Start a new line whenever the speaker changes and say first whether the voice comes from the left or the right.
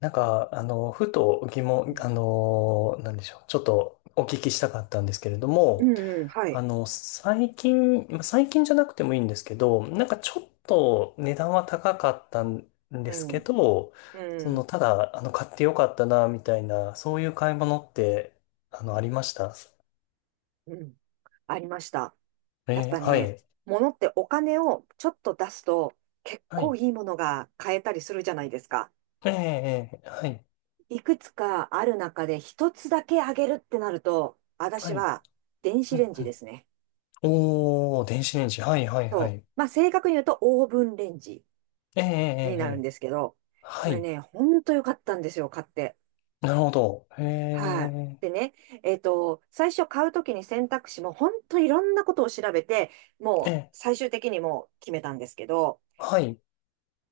left: ふと疑
right: う
left: 問、
right: ん、
left: なんでしょう。ちょっとお聞きしたかったんですけれど
right: う
left: も、
right: んうんはい。
left: 最近、まあ最近じゃなくてもいいんですけど、ちょっと値段は高かったんで
right: う
left: すけ
right: ん、
left: ど、
right: う
left: その、
right: ん、
left: ただ、買ってよかったな、みたいな、そういう買い物って、ありました。
right: うん。ありました。やっぱ
left: は
right: ね、
left: い。
right: 物ってお金をちょっと出すと結
left: は
right: 構
left: い。
right: いいものが買えたりするじゃないですか。
left: はい。
right: いくつかある中で一つだけあげるってなると、
left: は
right: 私
left: い。
right: は
left: う
right: 電子レ
left: ん
right: ンジ
left: う
right: で
left: ん。
right: すね。
left: おー、電子レンジ。はい、はい、は
right: そう。
left: い。
right: まあ正確に言うとオーブンレンジ
left: えーえーえ
right: に
left: ー
right: なるん
left: え
right: ですけど、
left: は
right: これ
left: い。
right: ね、ほんと良かったんですよ、買って。
left: なるほど。へ
right: はい。
left: え、
right: でね、最初買うときに選択肢も本当いろんなことを調べて、も
left: え
right: う
left: え、
right: 最終的にもう決めたんですけど、
left: はい、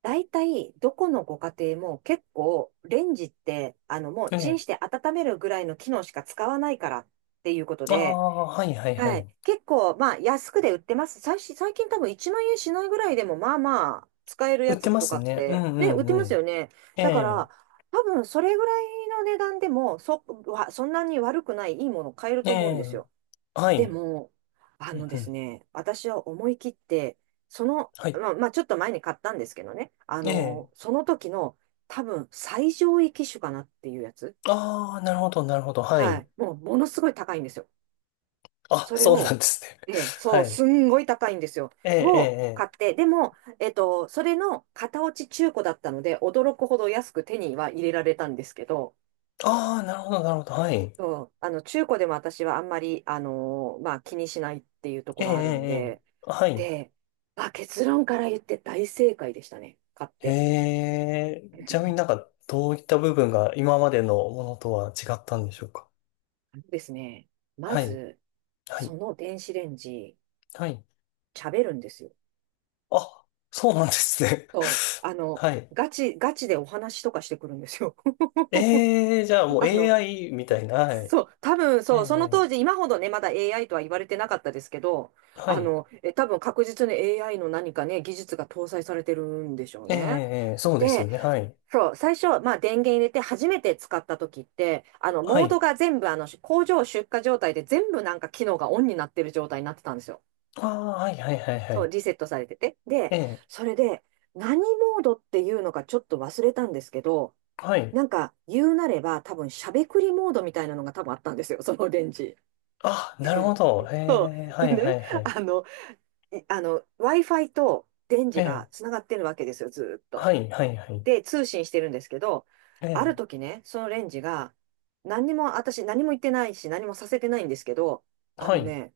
right: 大体どこのご家庭も結構レンジって、もう
left: え
right: チン
left: え、
right: して温めるぐらいの機能しか使わないからっていうこと
left: あ
right: で、
left: あ、はいはいは
right: はい。
left: い。
right: 結構、まあ、安くで売ってます。最近多分1万円しないぐらいでも、まあまあ、使える
left: 売っ
right: や
left: て
right: つ
left: ま
right: と
left: す
right: かっ
left: ね。う
right: て、
left: んう
right: ね、売
left: ん
right: って
left: う
right: ます
left: ん。
right: よね。
left: え
right: だか
left: え、
right: ら、多分、それぐらいの値段でも、そんなに悪くない、いいものを買える
left: え
right: と思うんです
left: え、
right: よ。
left: は
right: で
left: い、
right: も、
left: うん
right: で
left: う
right: す
left: ん、
right: ね、私は思い切って、
left: はい、
right: まあ、ちょっと前に買ったんですけどね、
left: ええ、
right: その時の、多分、最上位機種かなっていうやつ。
left: ああ、なるほどなるほど、は
right: は
left: い。
right: い。もう、ものすごい高いんですよ。
left: あ、
right: それ
left: そうなん
right: を、
left: ですね。
right: ええ、
left: は
right: そう、
left: い、
right: すんごい高いんですよ。
left: ええ、ええ、
right: を
left: え
right: 買っ
left: え。
right: て、でも、それの型落ち中古だったので、驚くほど安く手には入れられたんですけど、
left: ああ、なるほどなるほど、はい。
right: そうあの中古でも私はあんまり、まあ、気にしないっていうと
left: え
right: こ
left: え、ええ、
right: ろあるん
left: え
right: で、
left: えはい。
right: で、まあ、結論から言って大正解でしたね、買っ
left: へ
right: て。
left: え、ちなみに
right: う
left: どういった部分が今までのものとは違ったんでしょうか。
right: ですね、ま
left: はい、
right: ず、
left: はい、
right: その電子レンジ、
left: はい。
right: 喋るんですよ。
left: あ、そうなんですね。
right: そう、
left: はい。
right: ガチでお話とかしてくるんですよ。
left: えー、じゃあ もう
right: あの、
left: AI みたいな。はい。
right: そう、多分
left: え
right: そう、その当
left: え
right: 時、今ほどね、まだ AI とは言われてなかったですけど、
left: はい。
right: 多分確実に AI の何かね、技術が搭載されてるんでしょうね。
left: ええ、そうですよ
right: で、
left: ね。はい。
right: そう、最初、まあ電源入れて初めて使った時って、
left: は
right: モード
left: い。
right: が全部、工場出荷状態で全部なんか機能がオンになってる状態になってたんですよ。
left: ああ、はいはいはいは
right: そう、
left: い。
right: リセットされてて。で、
left: ええ
right: それで、何モードっていうのかちょっと忘れたんですけど、
left: はい。
right: なんか言うなれば多分しゃべくりモードみたいなのが多分あったんですよ、そのレンジ。
left: あ、なるほ
right: で、
left: ど。ええは
right: で
left: いは
right: ね、
left: いはい。
right: あの、いあの、Wi-Fi と電
left: え
right: 磁が
left: え
right: つながってるわけですよ、ずーっ
left: は
right: と。
left: いはいはい。
right: で、通信してるんですけど、あ
left: え
right: る
left: え
right: 時ね、そのレンジが、何にも、私何も言ってないし、何もさせてないんですけど、あ
left: は
right: の
left: い。
right: ね、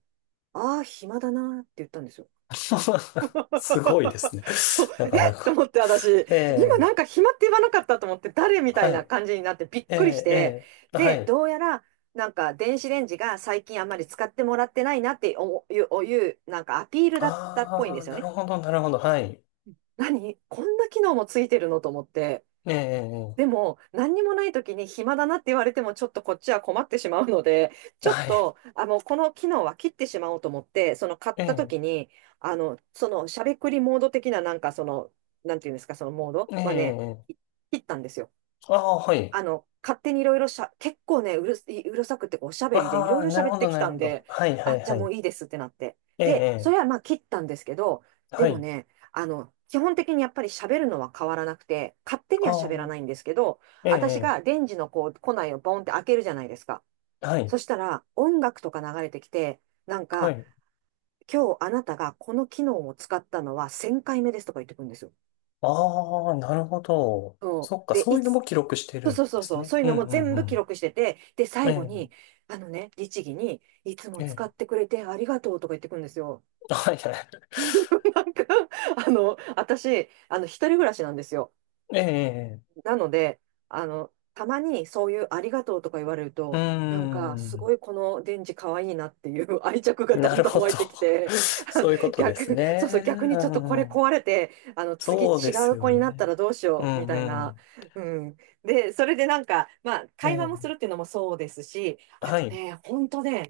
right: ああ、暇だなーって言ったんですよ。
left: すごいですね。
right: そう、
left: な
right: え
left: かな
right: っと
left: か。
right: 思って、私、
left: え
right: 今なん
left: え
right: か暇って言わなかったと思って、誰みたい
left: は
right: な
left: い。
right: 感じになってびっ
left: え
right: くりし
left: ええ
right: て、
left: えは
right: で、
left: い。
right: どうやら、なんか電子レンジが最近あんまり使ってもらってないなっておいうなんかアピールだったっぽいん
left: あ
right: で
left: あ、
right: すよ
left: なる
right: ね。
left: ほど、なるほど。はい。
right: 何こんな機能もついてるのと思って。
left: ええ
right: で
left: え
right: も、何にもない時に暇だなって言われても、ちょっとこっちは困ってしまうので、ち
left: え
right: ょっ
left: はい。
right: と、この機能は切ってしまおうと思って、その買った
left: え
right: 時
left: え
right: に、そのしゃべくりモード的な、なんていうんですか、そのモード
left: え
right: はね、
left: え、
right: 切ったんですよ。
left: ああ、はい。
right: 勝手にいろいろ結構ね、うるさくっておしゃべりでい
left: あ
right: ろい
left: あ、
right: ろ
left: なる
right: 喋っ
left: ほ
right: て
left: ど、
right: き
left: なる
right: た
left: ほ
right: ん
left: ど。
right: で、
left: はい、は
right: あ、
left: い、
right: じゃ
left: は
right: あも
left: い。
right: ういいですってなって。
left: え
right: で、そ
left: え、
right: れはまあ切ったんですけど、
left: ええは
right: でも
left: い。
right: ね、基本的にやっぱり喋るのは変わらなくて、勝手に
left: あ
right: は喋ら
left: あ、
right: ないんですけど、
left: ええ、
right: 私が
left: え
right: 電磁のこう、庫内をボンって開けるじゃないですか。
left: えは
right: そ
left: い、
right: したら、音楽とか流れてきて、なん
left: は
right: か、
left: い。
right: 今日あなたがこの機能を使ったのは1000回目ですとか言ってくるんですよ。
left: ああ、なるほど。
right: そ
left: そっ
right: う。
left: か、
right: で、
left: そういうのも記録して
right: そ
left: る
right: うそ
left: ん
right: うそ
left: で
right: う
left: す
right: そう、
left: ね。
right: そういう
left: う
right: の
left: ん、
right: も
left: う
right: 全部記
left: ん、
right: 録してて、で、
left: うん。え
right: 最後
left: え、
right: に、律儀に、いつ
left: え
right: も使
left: え、
right: ってくれてありがとうとか言ってくるんですよ。
left: はい、はい。
right: なんか、私、一人暮らしなんですよ。
left: ええ、ええ、
right: なので、たまにそういうありがとうとか言われる
left: うー
right: と、なんかすご
left: ん、
right: いこのデンジ可愛いなっていう 愛着がだ
left: な
right: ん
left: る
right: だん
left: ほど。
right: 湧いてきて、あの
left: そういうことで
right: 逆、
left: す
right: そうそ
left: ね。
right: う、逆に
left: う
right: ちょっとこれ
left: ん、
right: 壊れて、次違
left: そうです
right: う
left: よ
right: 子になった
left: ね。
right: らどうし
left: う
right: ようみ
left: ん、
right: た
left: う
right: いな。
left: ん。
right: うん。で、それでなんか、まあ、
left: え
right: 会話もする
left: え、
right: っていうのもそうですし、あ
left: は
right: と
left: い。
right: ね、本当ね、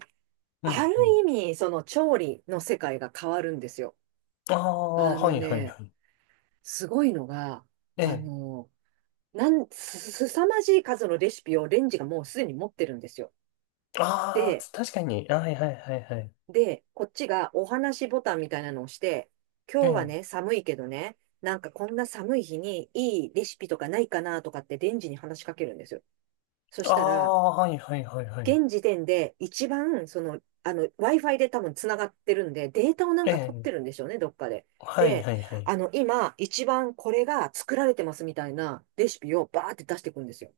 left: う
right: あ
left: ん、
right: る
left: うん。
right: 意味、その調理の世界が変わるんですよ。
left: ああ、
right: あ
left: は
right: の
left: い、はい、は
right: ね、
left: い。
right: すごいのが、
left: え
right: あ
left: え、
right: の、なん、す、すさまじい数のレシピをレンジがもうすでに持ってるんですよ。
left: ああ、
right: で、
left: つ確かに。あ、はいはいはいはい。
right: こっちがお話ボタンみたいなのを押して、
left: え
right: 今日は
left: え。
right: ね、寒いけどね、なんかこんな寒い日にいいレシピとかないかなとかってレンジに話しかけるんですよ。そ
left: あ
right: したら、
left: あ、はいはいはいはい。
right: 現時点で一番、Wi-Fi で多分つながってるんで、データをな
left: え
right: んか取っ
left: え。
right: てるんでしょうね、どっかで。
left: はい
right: で、
left: はいはい。
right: 今、一番これが作られてますみたいなレシピをバーって出していくんですよ。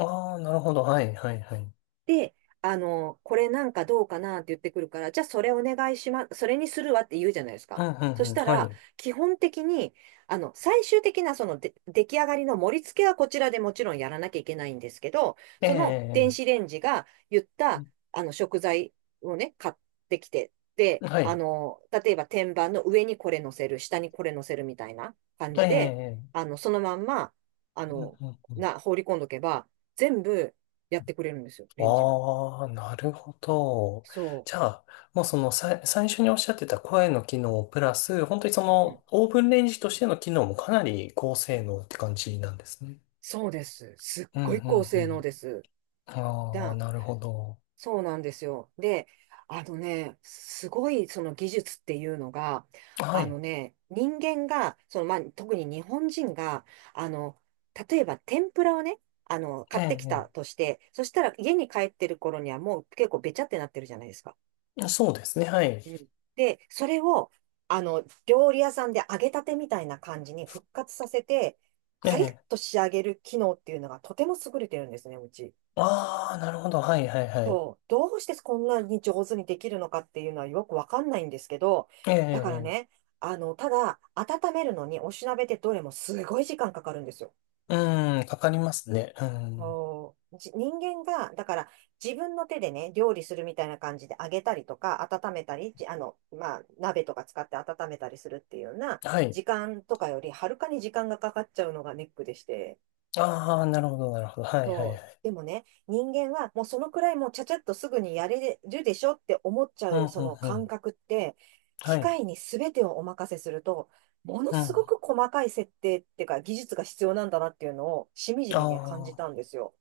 left: ああ、なるほど。はいはいはい。
right: で、これなんかどうかなって言ってくるから、じゃあそれお願いします、それにするわって言うじゃないです
left: う
right: か。
left: んうん
right: そし
left: うん。
right: た
left: は
right: ら、
left: い。
right: 基本的に、最終的なそので出来上がりの盛り付けはこちらでもちろんやらなきゃいけないんですけど、
left: え
right: その電
left: え。
right: 子レンジが言った食材をね、買ってきて、で、
left: はい。
right: 例えば天板の上にこれ乗せる、下にこれ乗せるみたいな感
left: え
right: じで、
left: え。
right: そのまんま、あ
left: うん
right: の、
left: うんうん。
right: 放り込んどけば、全部、やってくれるんですよ、レンジが。
left: ああ、なるほど。
right: そ
left: じゃあ、もうそのさい、最初におっしゃってた声の機能プラス、本当にそ
right: う。うん。
left: のオーブンレンジとしての機能もかなり高性能って感じなんですね。
right: そうです。すっ
left: うん
right: ごい
left: う
right: 高
left: んう
right: 性能
left: ん。
right: です。
left: ああ、
right: だ、
left: なるほど。
right: そうなんですよ。で、あのね、すごいその技術っていうのが、
left: は
right: あの
left: い。
right: ね、人間が、その、まあ、特に日本人が、あの、例えば天ぷらをね、
left: え
right: 買ってきた
left: え、
right: として、そしたら家に帰ってる頃にはもう結構べちゃってなってるじゃないですか。
left: ええ。そうですね、はい。
right: うん。で、それを、料理屋さんで揚げたてみたいな感じに復活させて、
left: え
right: パリッ
left: え。
right: と仕上げる機能っていうのがとても優れてるんですね、うち。
left: ああ、なるほど、はい、はい、はい。
right: そう、どうしてこんなに上手にできるのかっていうのはよくわかんないんですけど、
left: え
right: だから
left: え、
right: ね、ただ、温めるのにおしなべってどれもすごい時間かかるんですよ。
left: ええ。うん、かかりますね。うん。
right: そうじ人間が、だから自分の手でね、料理するみたいな感じで揚げたりとか、温めたり、じあの、まあ、鍋とか使って温めたりするっていうような、
left: はい。
right: 時間とかよりはるかに時間がかかっちゃうのがネックでして、
left: ああ、なるほど、なるほど。はい、はい、
right: そ
left: は
right: う。
left: い。
right: でもね、人間はもうそのくらいもうちゃちゃっとすぐにやれるでしょって思っち
left: う
right: ゃ
left: ん、うん、
right: うその
left: う
right: 感
left: ん。
right: 覚って、
left: は
right: 機
left: い。
right: 械に全てをお任せすると、もの
left: う
right: す
left: ん。
right: ごく細かい設定っていうか技術が必要なんだなっていうのをしみじみね、感じ
left: あ
right: たんですよ。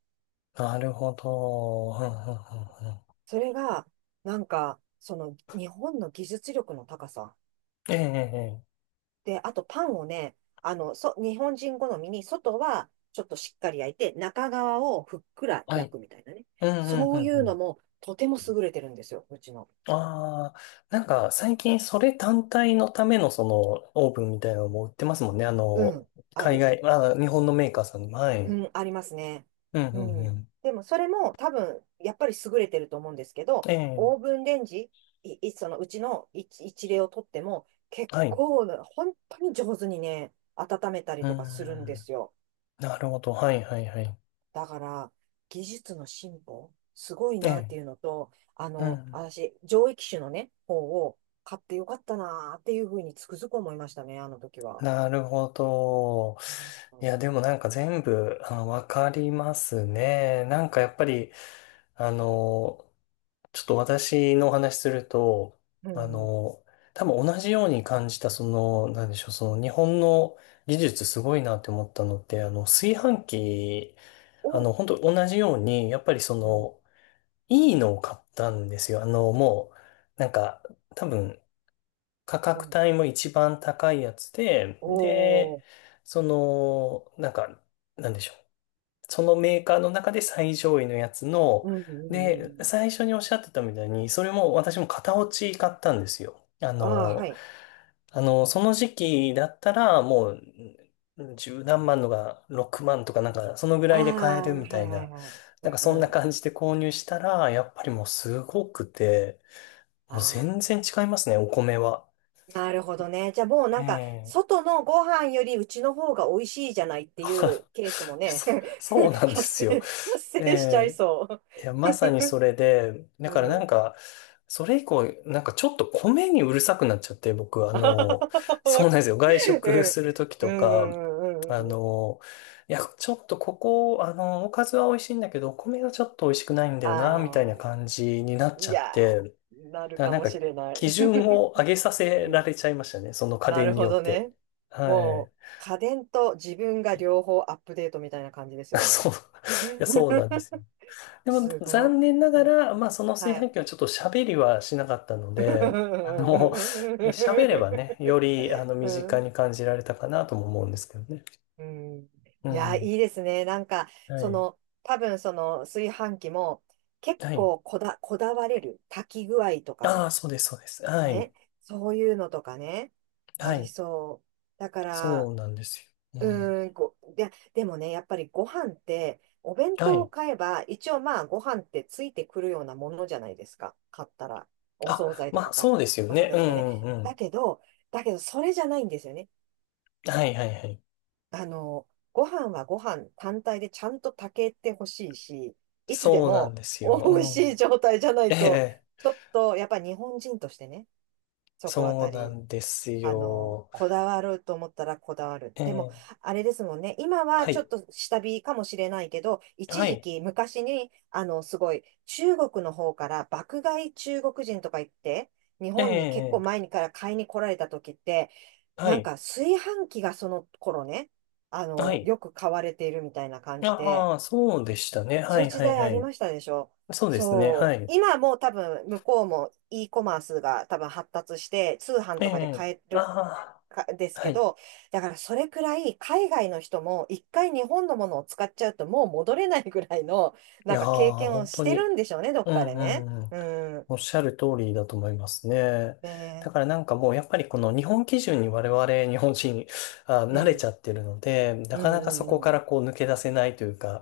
left: あ、なるほど。うん、うん、うん、うん。
right: それが、なんか、その日本の技術力の高さ。
left: ええ、ええ。ええ
right: で、あとパンをね、あの、日本人好みに、外はちょっとしっかり焼いて、中側をふっくら
left: は
right: 焼
left: い。
right: くみたいなね。
left: うん、うん、う
right: そうい
left: ん、う
right: うの
left: ん。
right: もとても優れてるんですよ、うちの。
left: ああ、最近それ単体のためのそのオーブンみたいなのも売ってますもんね。
right: うん、あ
left: 海
right: る。
left: 外、あー、日本のメーカーさんにも。は
right: う
left: い。
right: ん、ありますね。
left: うん、
right: う
left: うん、う
right: ん。
left: ん。
right: でも、それも多分、やっぱり優れてると思うんですけど、
left: ええ、
right: オーブンレンジ、そのうちの一例をとっても、結
left: はい。う
right: 構な、本当に上手にね、温めた
left: ー
right: りとかするんで
left: ん。
right: すよ。
left: なるほど。はい、はい、はい。
right: だから、技術の進歩、すごい
left: え
right: なって
left: え、
right: いうのと、あ
left: う
right: の、
left: ん。
right: 私、上位機種のね、方を買ってよかったなっていうふうにつくづく思いましたね、あの時は。
left: なるほど。
right: う
left: い
right: ん。
left: や、でも全部、あ、わかりますね。やっぱり、あの、ちょっと私のお話すると、
right: う
left: あ
right: ん。
left: の、多分同じように感じた、その、なんでしょう、その日本の技術すごいなって思ったのって、炊飯器、
right: お、
left: 本当同じように、やっぱりそ
right: うん。
left: の、いいのを買ったんですよ。もう、多分、価
right: う
left: 格
right: ん。
left: 帯も一番高いやつで、
right: お
left: で、
right: ー
left: その、なんでしょう。そのメーカーの中で最上位のやつの、
right: うんうんうん
left: で、
right: うん。
left: 最初におっしゃってたみたいに、それも私も型落ち買ったんですよ。あ
right: ああ、は
left: の、
right: い。
left: あの、その時期だったらもう、十何万のが6万とかなんか、そのぐ
right: あ
left: らいで買え
right: あ、
left: る
right: は
left: み
right: い
left: たい
right: はい
left: な、
right: はい。う
left: そん
right: ん
left: な
right: うん。
left: 感じで購入したら、やっぱりもうすごくて、
right: あ
left: もう全
right: あ、
left: 然違いますね、お米は。
right: なるほどね。じゃあもう
left: え
right: なんか、
left: え。
right: 外のご飯よりうちの方が美味しいじゃないっていう ケースもね、
left: そ、そう なんで
right: 発
left: す
right: 生、
left: よ。
right: 発生しちゃい
left: ええ、
right: そ
left: いや、まさにそれで、だ
right: う。
left: から
right: うん。
left: それ以降、ちょっと米にうるさくなっちゃって、僕、
right: あははは
left: そう
right: わ
left: なん
right: か
left: ですよ。外食
right: る
left: するときと
right: うん。
left: か、
right: うんうんうん
left: あ
right: うんうん
left: の、いや、ちょっとここ、おかずは美味しいんだけど、お米がちょっと美味しくないんだよな、みたいな
right: あ
left: 感じになっ
right: あ、い
left: ちゃっ
right: や
left: て、だか
right: ー、なる
left: ら
right: かもしれな
left: 基
right: い。
left: 準を上げさ
right: う
left: せら
right: ん。
left: れちゃいましたね。その家
right: な
left: 電
right: る
left: に
right: ほ
left: よっ
right: どね。
left: て。は
right: もう、
left: い。
right: 家電と自分が両方アップデートみたいな感じです よね。
left: そう。いや、そうなんですよ。 でも
right: すご
left: 残念な
right: い。う
left: が
right: ん
left: ら、まあその炊
right: は
left: 飯
right: い。
left: 器はちょっと喋りはしなかったので、あの、喋ればね、より
right: う
left: 身近
right: ん
left: に感じられたかなとも思うんですけどね。
right: うん、
left: う
right: いや、
left: ん。
right: いいですね。なんか、
left: は
right: そ
left: い。
right: の、多分その炊飯器も結
left: はい。
right: 構こだわれる。炊き具合とか
left: ああ、
right: に。
left: そうです、そうです。はい。
right: ね。そういうのとかね。あ
left: は
right: り
left: い。
right: そう。だか
left: そ
right: ら、
left: うなんですよ。うん。
right: うーん、でもね、やっぱりご飯って、お弁
left: は
right: 当を
left: い。
right: 買えば、一応まあ、ご飯ってついてくるようなものじゃないですか。買ったら。お惣
left: あ、
right: 菜と
left: ま
right: か
left: あ
right: か、
left: そうですよ
right: お惣
left: ね。う
right: 菜とかね。
left: んうんう
right: だ
left: ん。
right: けど、だけど、それじゃないんですよね。
left: はいはいはい。
right: あの、ご飯はご飯単体でちゃんと炊けてほしいし、いつで
left: そうなん
right: も
left: です
right: 美味し
left: よ。
right: い状態じゃな
left: うん。え
right: いと、
left: え、
right: ちょっと、やっぱり日本人としてね、そこあ
left: そう
right: た
left: な
right: り、
left: んです
right: あの、
left: よ。
right: こだわると思ったらこだわる。
left: え
right: でも、
left: え、
right: あれですもんね。今は
left: は
right: ちょ
left: い。
right: っと下火かもしれないけど、一
left: は
right: 時
left: い。
right: 期昔に、あの、すごい、中国の方から爆買い中国人とか言って、日
left: え
right: 本に結構
left: え、
right: 前にから買いに来られた時って、
left: は
right: なん
left: い。
right: か炊飯器がその頃ね、あ
left: は
right: の、
left: い。
right: よく買われているみたいな感じで、
left: ああ、そうでしたね。は
right: そういう
left: い
right: 時
left: はい
right: 代あ
left: は
right: り
left: い。
right: ましたでしょ。
left: そうですね。は
right: そう。
left: い。
right: 今もう多分向こうも e コマースが多分発達して通販
left: え
right: とかで
left: え。
right: 買える
left: あ
right: かです
left: あ、は
right: け
left: い。
right: ど、だからそれくらい海外の人も一回日本のものを使っちゃうともう戻れないぐらいの
left: い
right: なん
left: やー、
right: か経験を
left: 本
right: し
left: 当
right: てる
left: に。
right: んでしょうね、どっ
left: う
right: かで
left: んう
right: ね。
left: んうん。
right: うん。
left: おっしゃる通りだと思いますね。だ
right: ね
left: からもうやっぱりこの日本基準に我々日本人 あ、
right: う
left: 慣れち
right: ん。
left: ゃってるので、な
right: う
left: かなかそ
right: んう
left: こから
right: ん
left: こう抜け出せないというか、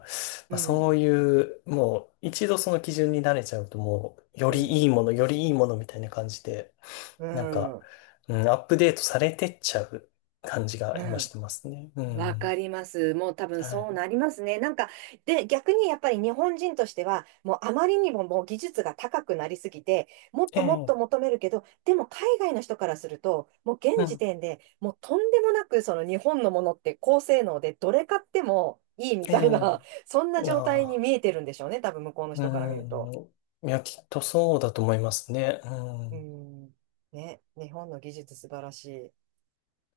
right: う
left: まあ、そ
right: ん。
left: ういうもう一度その基準に慣れちゃうと、もうよ
right: うん。う
left: りいい
right: ん。
left: もの、よりいいものみたいな感じで
right: う
left: なんか、
right: ん。
left: うん、アップデートされてっちゃう感じが
right: う
left: 今し
right: ん。
left: てますね。う
right: わか
left: ん。
right: ります。もう多分
left: は
right: そう
left: い。
right: なりますね。なんか、で、逆にやっぱり日本人としては、もうあまりにももう技術が高くなりすぎて、もっ
left: え
right: ともっと
left: え、
right: 求めるけど、でも海外の人からすると、もう
left: う
right: 現時
left: ん、
right: 点でもうとんでもなくその日本のものって高性能でどれ買ってもいいみ
left: ええ、
right: たいな、そんな
left: いや
right: 状態に
left: ー、
right: 見えてるんでしょうね。多分向こうの
left: う
right: 人から見ると。
left: ん。いや、きっとそうだと思いますね。う
right: う
left: ん。
right: ん。ね、日本の技術素晴らしい。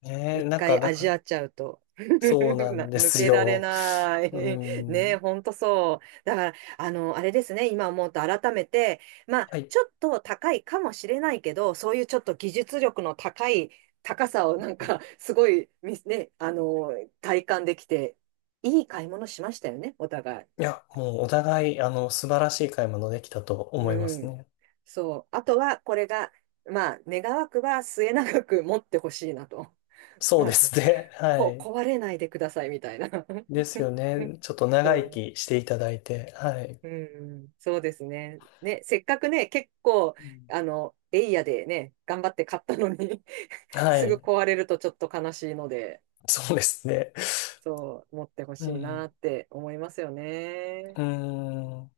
left: ねえ、
right: 一回
left: だか
right: 味
left: ら、
right: わっちゃうと。
left: そう なん
right: な
left: で
right: 抜
left: す
right: けられ
left: よ。
right: ない。
left: う
right: ねえ、
left: ん。
right: ほんとそう。だから、あの、あれですね、今思うと改めて、まあ、
left: はい。
right: ちょっと高いかもしれないけど、そういうちょっと技術力の高い高さをなんか、すごい、みね、あの、体感できて、いい買い物しましたよね、お互
left: いや、もうお互い、素晴らしい買い物できたと
right: い。
left: 思いま
right: う
left: す
right: ん。
left: ね。
right: そう。あとは、これが、まあ、願わくば末永く持ってほしいなと。
left: そうです ね。はい。
right: 壊れないでくださいみたいな。
left: ですよね。ちょっと 長生
right: そ
left: きしていただいて。はい。
right: う。うん、そうですね。ね、せっかくね、結構、
left: うん
right: あの、エイヤでね、頑張って買ったのに
left: は
right: すぐ
left: い。
right: 壊れるとちょっと悲しいので、
left: そうですね。
right: そう、持ってほ
left: う
right: しいな
left: ん。
right: って思いますよね。
left: うん。